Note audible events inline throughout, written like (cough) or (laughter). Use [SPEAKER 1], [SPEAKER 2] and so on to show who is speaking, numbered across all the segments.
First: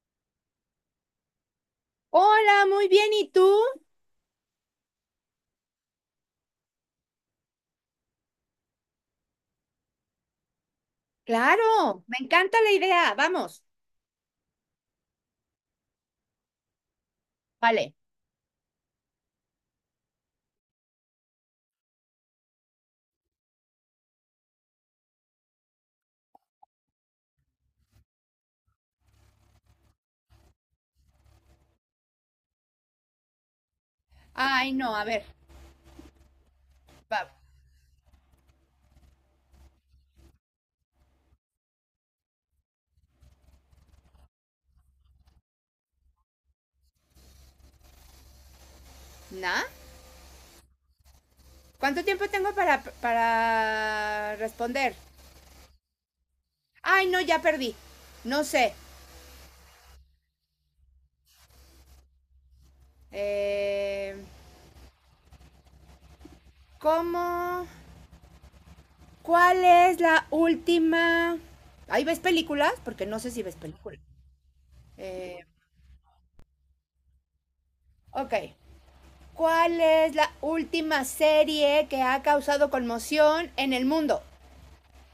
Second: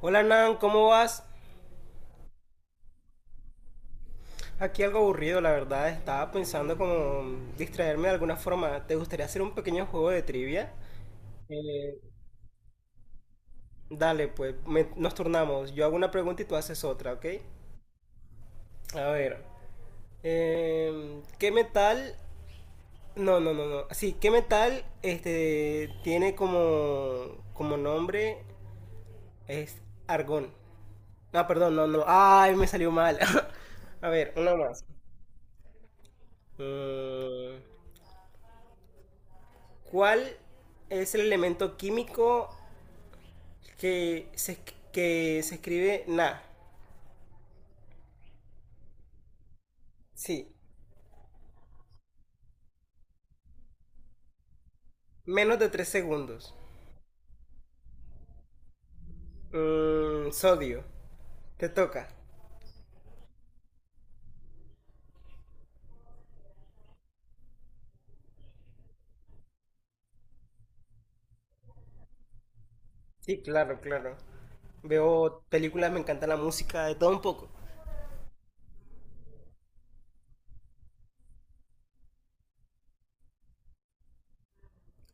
[SPEAKER 1] Hola Nan, ¿cómo vas?
[SPEAKER 2] Hola, muy bien, ¿y tú?
[SPEAKER 1] Aquí algo aburrido, la verdad. Estaba pensando como distraerme de alguna forma. ¿Te gustaría hacer un pequeño juego de trivia? Eh,
[SPEAKER 2] Claro, me encanta la idea, vamos.
[SPEAKER 1] dale, pues nos turnamos. Yo hago una pregunta y tú haces otra, ¿ok?
[SPEAKER 2] Vale.
[SPEAKER 1] A ver. ¿Qué metal? No, no, no, no. Sí, ¿qué metal este tiene como nombre es argón? Ah, perdón, no, no. Ay, me salió mal. (laughs) A ver, una
[SPEAKER 2] Ay,
[SPEAKER 1] más.
[SPEAKER 2] no, a ver, va-
[SPEAKER 1] Mm, ¿Cuál es el elemento químico que se, que se escribe Na?
[SPEAKER 2] ¿na?
[SPEAKER 1] Sí,
[SPEAKER 2] ¿Cuánto tiempo tengo para responder?
[SPEAKER 1] menos de 3 segundos.
[SPEAKER 2] Ay, no, ya perdí. No sé.
[SPEAKER 1] Sodio, te toca.
[SPEAKER 2] Eh, ¿cómo? ¿Cuál es la última? ¿Ahí ves películas? Porque no sé
[SPEAKER 1] Sí,
[SPEAKER 2] si ves
[SPEAKER 1] claro,
[SPEAKER 2] películas.
[SPEAKER 1] claro.
[SPEAKER 2] Eh,
[SPEAKER 1] Veo películas, me encanta la música, de todo un poco.
[SPEAKER 2] ok. ¿Cuál es la última serie que ha causado conmoción en el mundo?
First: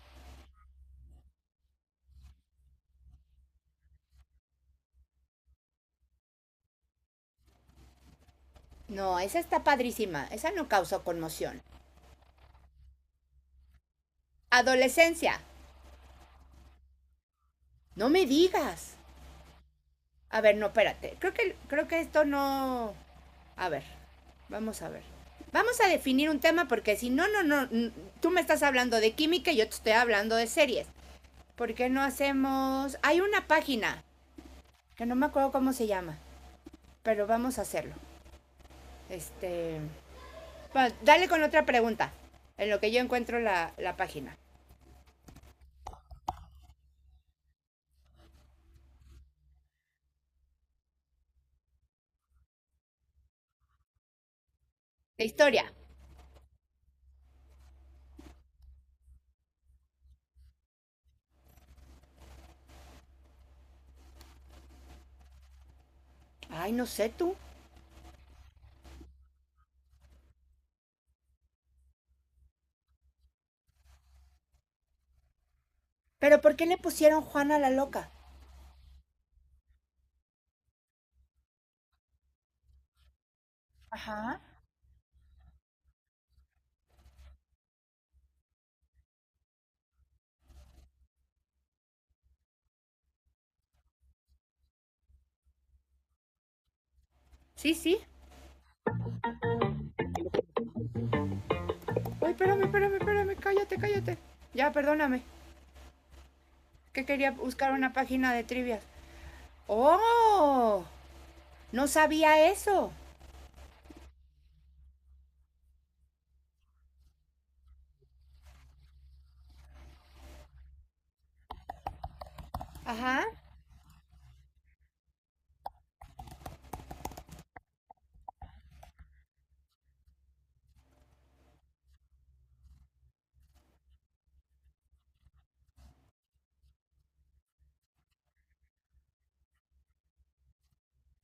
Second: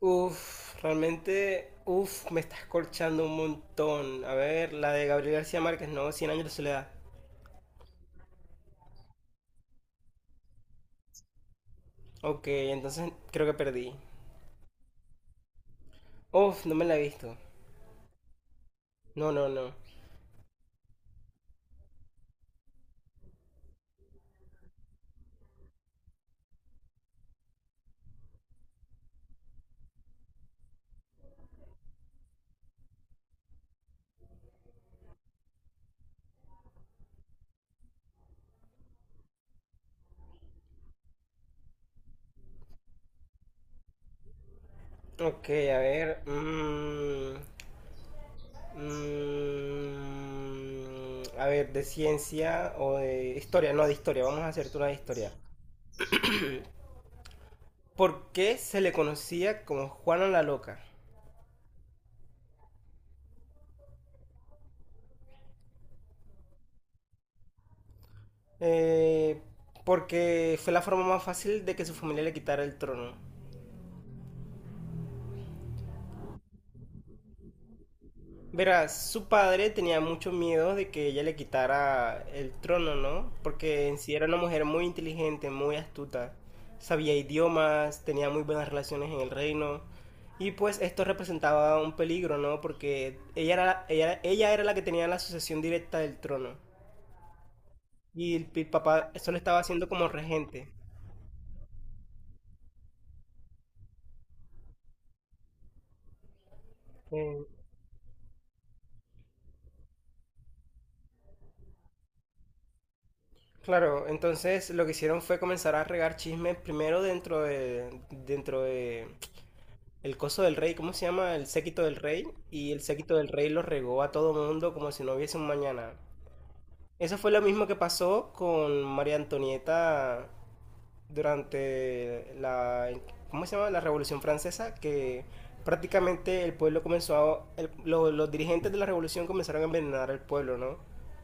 [SPEAKER 1] Uf, realmente, uf, me estás corchando un montón. A ver, la de Gabriel García Márquez, no, Cien años de soledad.
[SPEAKER 2] No, esa está padrísima. Esa no causó conmoción.
[SPEAKER 1] Ok, entonces creo que perdí.
[SPEAKER 2] Adolescencia.
[SPEAKER 1] Uf, no me la he visto.
[SPEAKER 2] No me digas.
[SPEAKER 1] No, no, no.
[SPEAKER 2] A ver, no, espérate. Creo que esto no. A ver, vamos a ver. Vamos a definir un tema porque si no, no, no, tú me estás hablando de química y yo te estoy hablando de series. ¿Por qué no hacemos? Hay una página que no me acuerdo cómo se llama, pero vamos a hacerlo. Este... bueno, dale con otra pregunta, en lo que yo encuentro la página.
[SPEAKER 1] Ok, a ver. A ver, de ciencia o de historia, no de historia, vamos a hacerte una de
[SPEAKER 2] La
[SPEAKER 1] historia.
[SPEAKER 2] historia.
[SPEAKER 1] ¿Por qué se le conocía como Juana la Loca?
[SPEAKER 2] Ay, no sé tú.
[SPEAKER 1] Eh, Porque fue la forma más fácil de que su familia le quitara el trono.
[SPEAKER 2] ¿Pero por qué le pusieron Juana la Loca?
[SPEAKER 1] Verás, su padre tenía mucho miedo de que ella le quitara el trono, ¿no? Porque en sí era una
[SPEAKER 2] Ajá.
[SPEAKER 1] mujer muy inteligente, muy astuta, sabía idiomas, tenía muy buenas relaciones en el reino. Y pues esto representaba un peligro, ¿no? Porque ella era la que tenía la sucesión directa del trono.
[SPEAKER 2] Sí, sí.
[SPEAKER 1] Y el papá solo estaba haciendo como regente.
[SPEAKER 2] Uy, espérame, espérame, espérame, cállate, cállate. Ya, perdóname, que quería
[SPEAKER 1] Eh,
[SPEAKER 2] buscar una página de trivias. ¡Oh! No sabía eso.
[SPEAKER 1] claro, entonces lo que hicieron fue comenzar a regar chismes primero dentro de, el coso del rey, ¿cómo se llama? El séquito del rey. Y el séquito
[SPEAKER 2] Ajá.
[SPEAKER 1] del rey lo regó a todo mundo como si no hubiese un mañana. Eso fue lo mismo que pasó con María Antonieta durante la, ¿cómo se llama? La Revolución Francesa, que prácticamente el pueblo comenzó a, los dirigentes de la revolución comenzaron a envenenar al pueblo, ¿no?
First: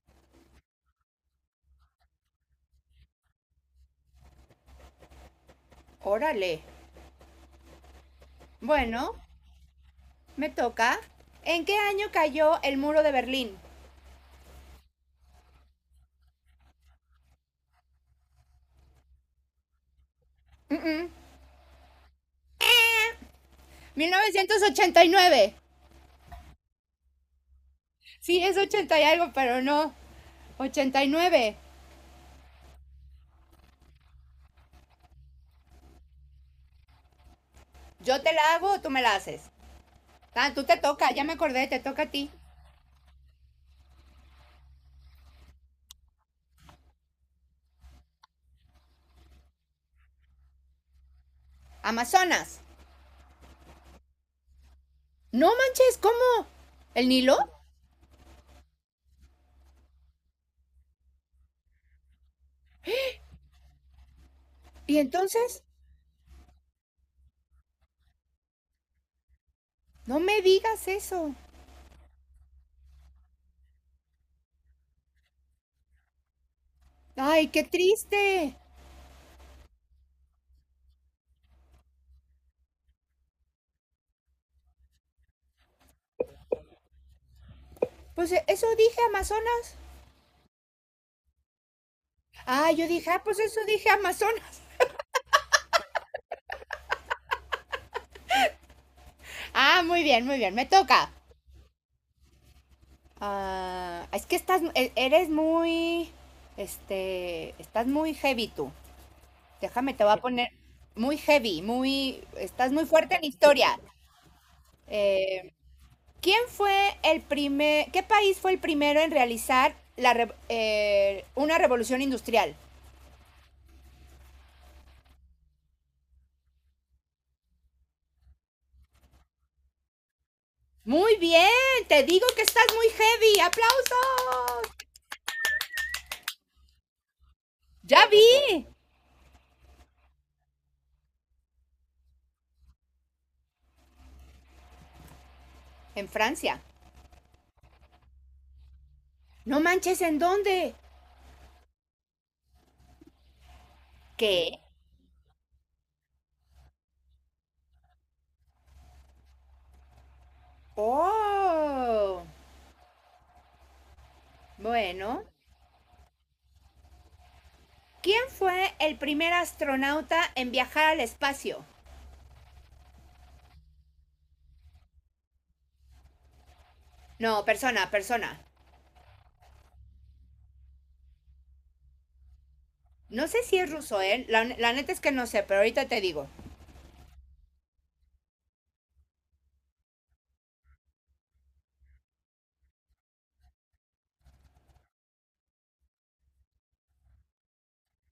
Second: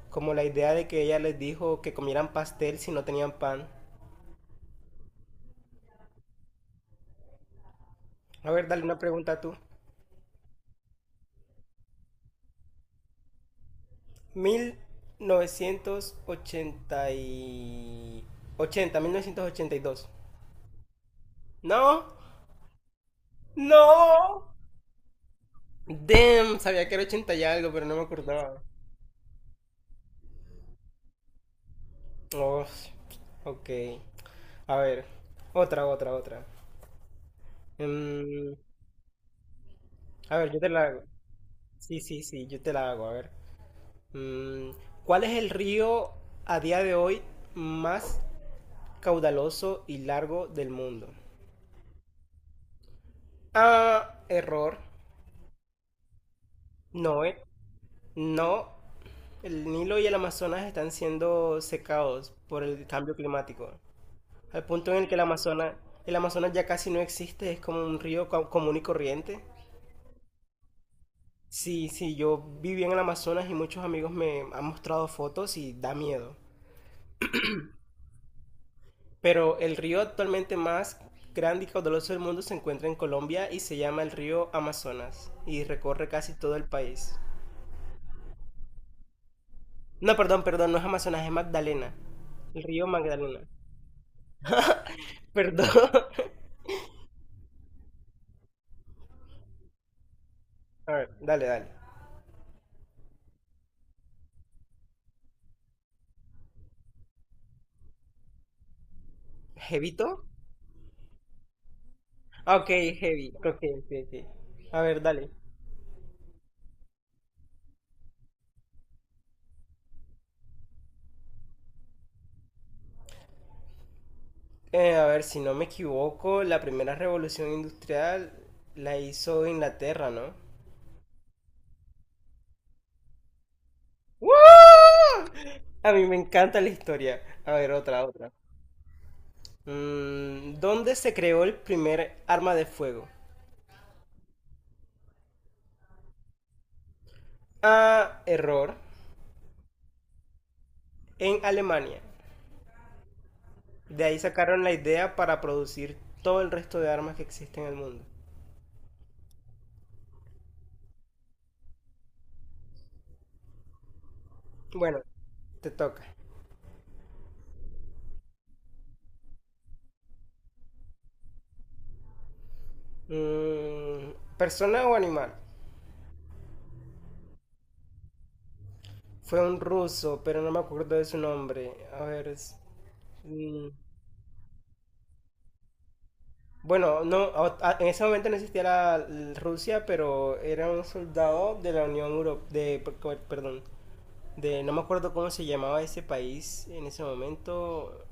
[SPEAKER 1] Como la idea de que ella les dijo que comieran pastel si no tenían pan.
[SPEAKER 2] Órale.
[SPEAKER 1] A ver, dale una
[SPEAKER 2] Bueno,
[SPEAKER 1] pregunta tú.
[SPEAKER 2] me toca. ¿En qué año cayó el Muro de Berlín?
[SPEAKER 1] Mil novecientos ochenta y... 80, 1982.
[SPEAKER 2] Mm, mm,
[SPEAKER 1] No, no.
[SPEAKER 2] 1989.
[SPEAKER 1] Damn, sabía que era ochenta y algo, pero no me
[SPEAKER 2] Sí, es
[SPEAKER 1] acordaba.
[SPEAKER 2] 80 y algo, pero no. 89.
[SPEAKER 1] Oh, ok. A ver, otra, otra, otra.
[SPEAKER 2] ¿Yo te la
[SPEAKER 1] Mm,
[SPEAKER 2] hago o tú me la haces?
[SPEAKER 1] a
[SPEAKER 2] Ah,
[SPEAKER 1] ver, yo
[SPEAKER 2] tú
[SPEAKER 1] te
[SPEAKER 2] te
[SPEAKER 1] la hago.
[SPEAKER 2] toca, ya me acordé, te
[SPEAKER 1] Sí,
[SPEAKER 2] toca a
[SPEAKER 1] sí,
[SPEAKER 2] ti.
[SPEAKER 1] sí, yo te la hago. A ver. Mm, ¿Cuál es el río a día de hoy más caudaloso y largo del mundo?
[SPEAKER 2] Amazonas.
[SPEAKER 1] Ah, error.
[SPEAKER 2] No manches, ¿cómo? ¿El
[SPEAKER 1] No,
[SPEAKER 2] Nilo?
[SPEAKER 1] eh. No, el Nilo y el Amazonas están siendo secados por el cambio climático, al punto
[SPEAKER 2] ¿Y
[SPEAKER 1] en el que el
[SPEAKER 2] entonces?
[SPEAKER 1] Amazonas, el Amazonas ya casi no existe, es como un río común y corriente.
[SPEAKER 2] No me digas eso.
[SPEAKER 1] Sí, sí, yo viví en el Amazonas y muchos amigos me han mostrado fotos y da miedo.
[SPEAKER 2] Ay, qué triste.
[SPEAKER 1] Pero el río actualmente más grande y caudaloso del mundo se encuentra en Colombia y se llama el río Amazonas y recorre casi todo el país.
[SPEAKER 2] Pues eso dije, Amazonas.
[SPEAKER 1] No, perdón, perdón, no es Amazonas, es Magdalena. El
[SPEAKER 2] Ah,
[SPEAKER 1] río
[SPEAKER 2] yo dije, ah, pues
[SPEAKER 1] Magdalena.
[SPEAKER 2] eso dije, Amazonas.
[SPEAKER 1] (laughs) Perdón.
[SPEAKER 2] Ah, muy bien, me
[SPEAKER 1] A ver,
[SPEAKER 2] toca.
[SPEAKER 1] dale, dale.
[SPEAKER 2] Ah, es que estás, eres muy, estás muy heavy tú. Déjame, te voy a
[SPEAKER 1] ¿Jevito?
[SPEAKER 2] poner muy heavy, muy,
[SPEAKER 1] Ah, ok,
[SPEAKER 2] estás muy fuerte en
[SPEAKER 1] heavy. Ok,
[SPEAKER 2] historia.
[SPEAKER 1] ok, ok. A ver, dale.
[SPEAKER 2] Eh, ¿Quién fue el primer, qué país fue el primero en realizar una revolución industrial?
[SPEAKER 1] A ver, si no me equivoco, la primera revolución industrial la hizo Inglaterra, ¿no?
[SPEAKER 2] Muy bien, te digo que estás muy heavy,
[SPEAKER 1] ¡Woo!
[SPEAKER 2] aplausos.
[SPEAKER 1] A mí me encanta la historia. A ver, otra,
[SPEAKER 2] Ya vi.
[SPEAKER 1] otra. ¿Dónde se creó el primer arma de fuego?
[SPEAKER 2] En Francia.
[SPEAKER 1] Ah, error.
[SPEAKER 2] No manches, ¿en dónde?
[SPEAKER 1] En Alemania. De ahí
[SPEAKER 2] ¿Qué?
[SPEAKER 1] sacaron la idea para producir todo el resto de armas que existen en el mundo.
[SPEAKER 2] Oh.
[SPEAKER 1] Bueno,
[SPEAKER 2] Bueno.
[SPEAKER 1] te toca.
[SPEAKER 2] ¿Quién fue el primer astronauta en viajar al espacio?
[SPEAKER 1] Mm, ¿Persona o animal?
[SPEAKER 2] No, persona, persona.
[SPEAKER 1] Fue un ruso, pero no me acuerdo de su nombre. A ver,
[SPEAKER 2] No sé si
[SPEAKER 1] mm,
[SPEAKER 2] es ruso, ¿eh? La neta es que no sé, pero ahorita te digo.
[SPEAKER 1] bueno, no, en ese momento no existía Rusia, pero era un soldado de la Unión Europea, de, perdón, de, no me acuerdo cómo se llamaba ese país en ese momento.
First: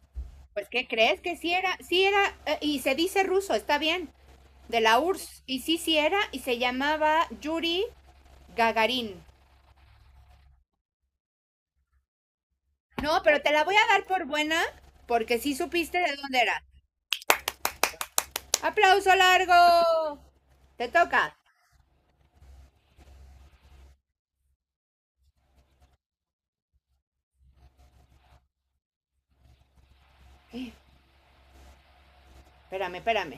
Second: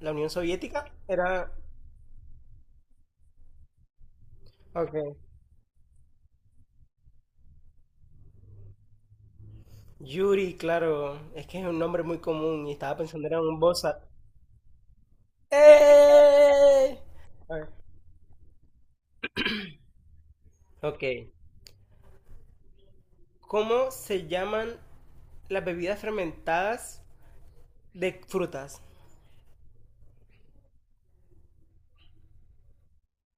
[SPEAKER 1] La Unión
[SPEAKER 2] Pues, ¿qué
[SPEAKER 1] Soviética
[SPEAKER 2] crees? Que
[SPEAKER 1] era,
[SPEAKER 2] sí era, y se dice ruso, está bien, de
[SPEAKER 1] ok,
[SPEAKER 2] la URSS. Y sí, sí era, y se llamaba Yuri Gagarin.
[SPEAKER 1] Yuri, claro, es que es un nombre muy común y estaba
[SPEAKER 2] No,
[SPEAKER 1] pensando era
[SPEAKER 2] pero te
[SPEAKER 1] un
[SPEAKER 2] la voy a
[SPEAKER 1] bosa.
[SPEAKER 2] dar por buena, porque sí supiste de dónde era.
[SPEAKER 1] ¡Eh! A ver,
[SPEAKER 2] ¡Aplauso largo! Te
[SPEAKER 1] ok.
[SPEAKER 2] toca.
[SPEAKER 1] ¿Cómo se llaman las bebidas fermentadas? De frutas.
[SPEAKER 2] Eh, Espérame, espérame.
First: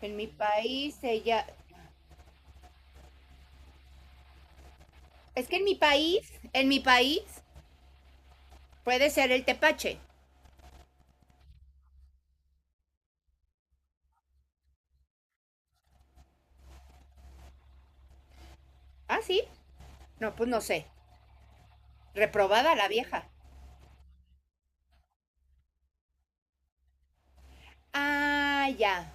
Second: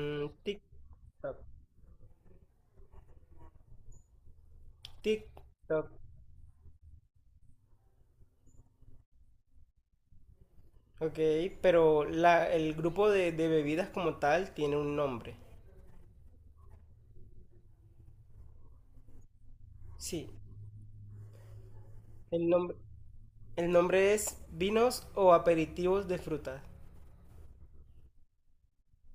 [SPEAKER 2] En mi
[SPEAKER 1] tic,
[SPEAKER 2] país
[SPEAKER 1] toc,
[SPEAKER 2] ella.
[SPEAKER 1] tic,
[SPEAKER 2] Es que en mi
[SPEAKER 1] toc.
[SPEAKER 2] país, en mi país, puede ser el tepache.
[SPEAKER 1] Ok, pero la, el grupo de bebidas como tal tiene un nombre.
[SPEAKER 2] ¿Ah, sí?
[SPEAKER 1] Sí,
[SPEAKER 2] No, pues no sé.
[SPEAKER 1] el
[SPEAKER 2] Reprobada
[SPEAKER 1] nombre,
[SPEAKER 2] la vieja.
[SPEAKER 1] el nombre es vinos o aperitivos de frutas.
[SPEAKER 2] Ah, ya.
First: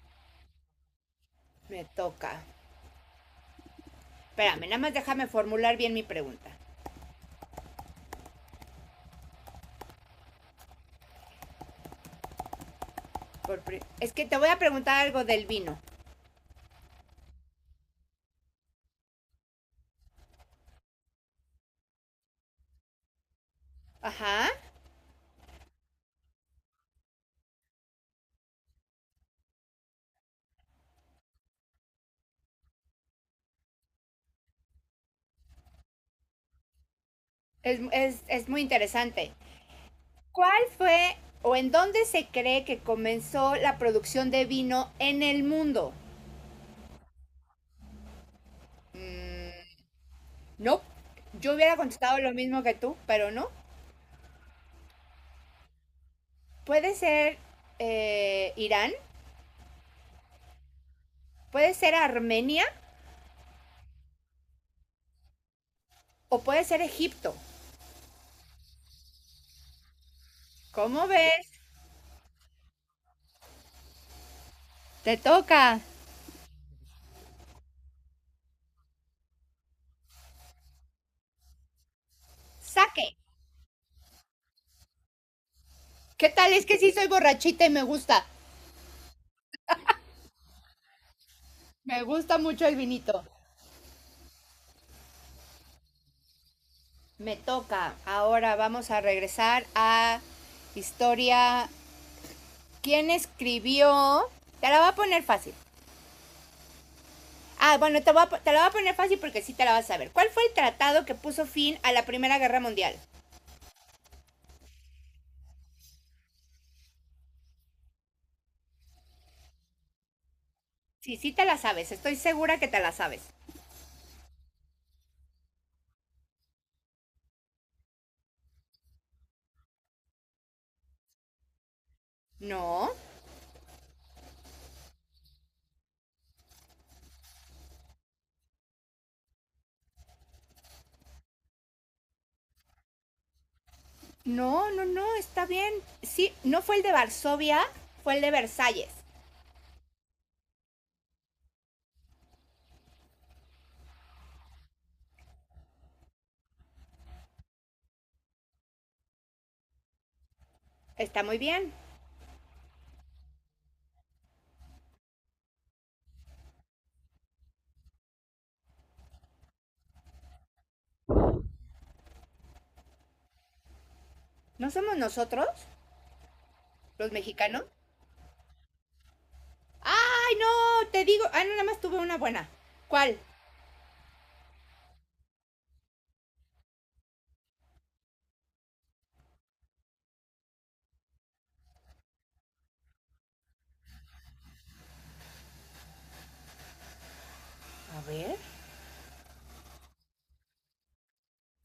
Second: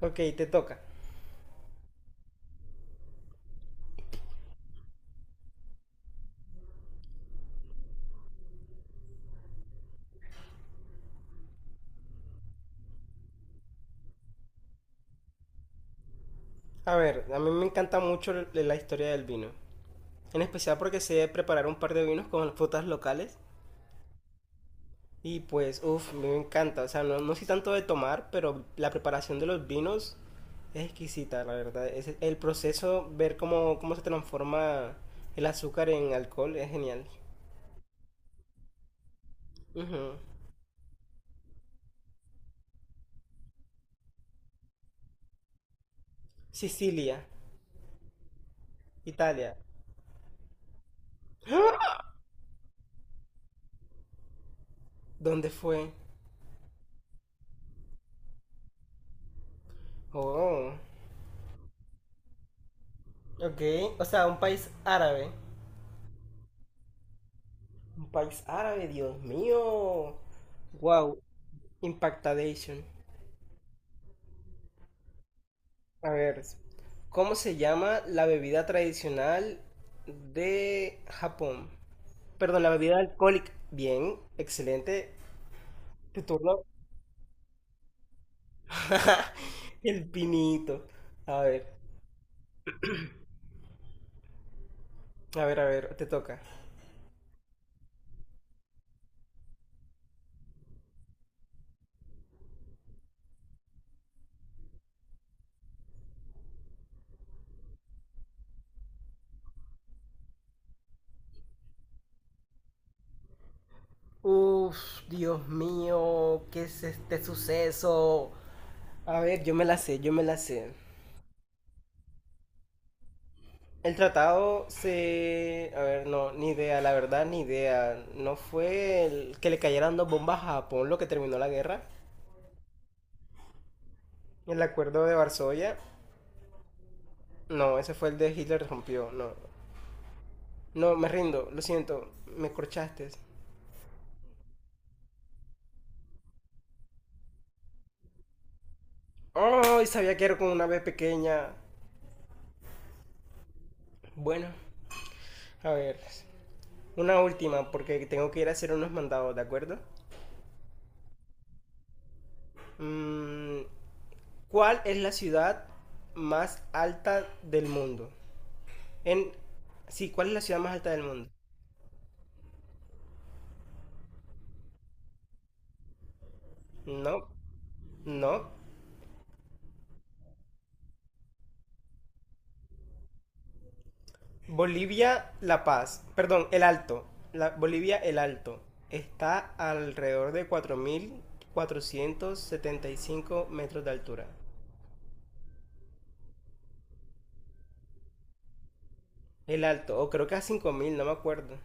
[SPEAKER 1] Ok, te toca.
[SPEAKER 2] Me toca. Espérame, nada más déjame formular bien mi pregunta. Es que te voy a preguntar algo del vino.
[SPEAKER 1] A ver, a mí me encanta mucho la historia del vino. En especial porque sé preparar un par de vinos con frutas locales.
[SPEAKER 2] Ajá.
[SPEAKER 1] Y pues, uff, me encanta. O sea, no, no soy tanto de tomar, pero la preparación de los vinos es exquisita, la verdad. Es el proceso, ver cómo se transforma el azúcar en alcohol, es genial.
[SPEAKER 2] Es muy interesante.
[SPEAKER 1] Ujú.
[SPEAKER 2] ¿Cuál fue o en dónde se cree que comenzó la producción de vino en el mundo?
[SPEAKER 1] Sicilia, Italia.
[SPEAKER 2] No. Yo hubiera contestado lo mismo que tú, pero no.
[SPEAKER 1] ¿Dónde fue?
[SPEAKER 2] Puede ser Irán,
[SPEAKER 1] Oh,
[SPEAKER 2] puede ser Armenia
[SPEAKER 1] ok. O sea, un país árabe.
[SPEAKER 2] o puede ser Egipto.
[SPEAKER 1] Un país árabe, Dios mío.
[SPEAKER 2] ¿Cómo
[SPEAKER 1] Wow,
[SPEAKER 2] ves?
[SPEAKER 1] impactadation.
[SPEAKER 2] Te toca.
[SPEAKER 1] A ver, ¿cómo se llama la bebida tradicional de Japón? Perdón, la bebida
[SPEAKER 2] Saque.
[SPEAKER 1] alcohólica. Bien, excelente. Tu
[SPEAKER 2] ¿Qué tal?
[SPEAKER 1] turno.
[SPEAKER 2] Es que sí soy borrachita y me gusta.
[SPEAKER 1] (laughs) El pinito. A ver,
[SPEAKER 2] Me gusta mucho el vinito.
[SPEAKER 1] a ver, a ver, te toca.
[SPEAKER 2] Me toca. Ahora vamos a regresar a historia. ¿Quién escribió? Te la voy a poner fácil. Ah, bueno, te la voy a poner fácil porque sí te la vas a saber. ¿Cuál fue el tratado que puso fin a la Primera Guerra Mundial?
[SPEAKER 1] Uf, Dios mío, ¿qué es este suceso? A ver, yo me la sé, yo me la sé.
[SPEAKER 2] Sí, sí te la sabes. Estoy segura que te la sabes.
[SPEAKER 1] El tratado se... A ver, no, ni idea, la verdad, ni idea. ¿No fue el que le cayeran dos bombas a Japón lo que terminó la guerra?
[SPEAKER 2] No,
[SPEAKER 1] El acuerdo de Varsovia. No, ese fue el de Hitler rompió. No. No, me rindo. Lo siento. Me corchaste.
[SPEAKER 2] no, no, no, está bien. Sí, no fue el de Varsovia, fue el de Versalles.
[SPEAKER 1] ¡Oh! Y sabía que era con una B pequeña. Bueno. A ver. Una última, porque tengo que ir a hacer unos mandados, ¿de acuerdo?
[SPEAKER 2] Está muy bien.
[SPEAKER 1] Mm, ¿Cuál es la ciudad más alta del mundo? En... Sí, ¿cuál es la ciudad más alta del mundo?
[SPEAKER 2] ¿No somos nosotros,
[SPEAKER 1] No.
[SPEAKER 2] los mexicanos?
[SPEAKER 1] No.
[SPEAKER 2] ¡Ay, no! Te digo. Ah, no, nada más tuve una buena. ¿Cuál?
[SPEAKER 1] Bolivia, La Paz, perdón, El Alto, la, Bolivia, El Alto, está alrededor de 4475 metros de altura.
[SPEAKER 2] A ver.
[SPEAKER 1] El Alto, o creo que a 5000, no me acuerdo.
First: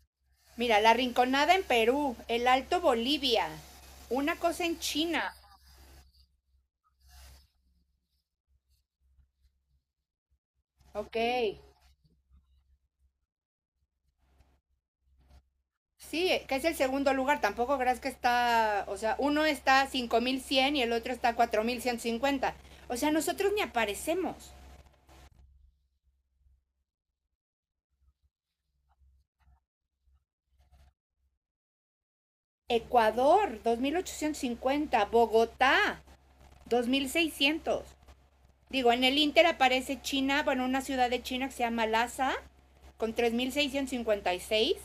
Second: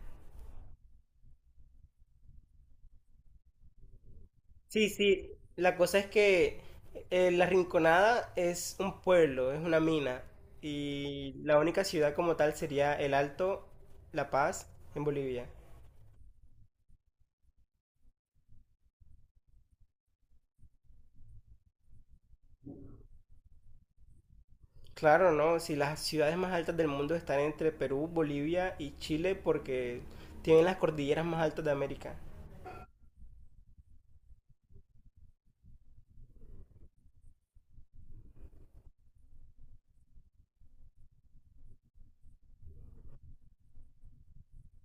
[SPEAKER 2] Mira, La Rinconada en Perú, El Alto Bolivia, una cosa en
[SPEAKER 1] Sí, sí,
[SPEAKER 2] China.
[SPEAKER 1] la cosa es que La Rinconada es un pueblo, es una mina,
[SPEAKER 2] Ok.
[SPEAKER 1] y la única ciudad como tal sería El Alto, La Paz, en Bolivia.
[SPEAKER 2] Sí, que es el segundo lugar. Tampoco creas que está, o sea, uno está 5.100 y el otro está 4.150. O sea, nosotros ni aparecemos.
[SPEAKER 1] Claro, ¿no? Si las ciudades más altas del mundo están entre Perú, Bolivia y Chile porque tienen las cordilleras más altas de América.
[SPEAKER 2] Ecuador, 2.850. Bogotá, 2.600. Digo, en el Inter aparece China, bueno, una ciudad de China que se llama Lhasa, con 3.656.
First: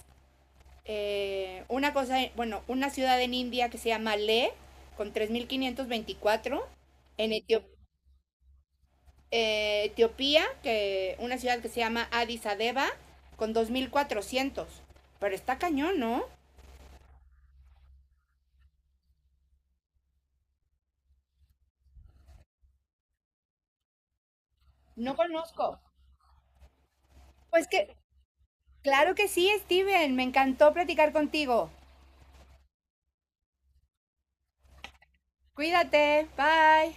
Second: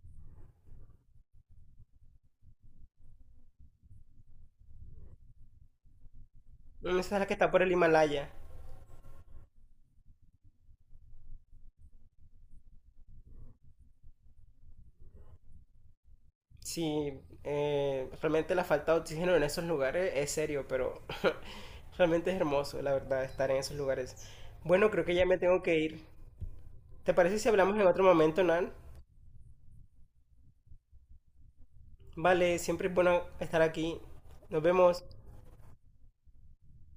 [SPEAKER 2] Bueno, una ciudad en India que se llama Leh, con 3.524.
[SPEAKER 1] Mm, esa es la
[SPEAKER 2] En
[SPEAKER 1] que está por
[SPEAKER 2] Etiop-
[SPEAKER 1] el Himalaya.
[SPEAKER 2] eh, Etiopía, que una ciudad que se llama Addis Abeba, con 2.400. Pero está cañón, ¿no?
[SPEAKER 1] Sí, realmente la falta de oxígeno en esos lugares es serio, pero (laughs) realmente es hermoso, la verdad, estar en esos lugares. Bueno, creo que
[SPEAKER 2] No
[SPEAKER 1] ya me tengo que
[SPEAKER 2] conozco.
[SPEAKER 1] ir. ¿Te parece si
[SPEAKER 2] Pues
[SPEAKER 1] hablamos en
[SPEAKER 2] que,
[SPEAKER 1] otro momento, Nan?
[SPEAKER 2] claro que sí, Steven, me encantó platicar contigo.
[SPEAKER 1] Vale, siempre es bueno estar aquí. Nos vemos.
[SPEAKER 2] Cuídate, bye.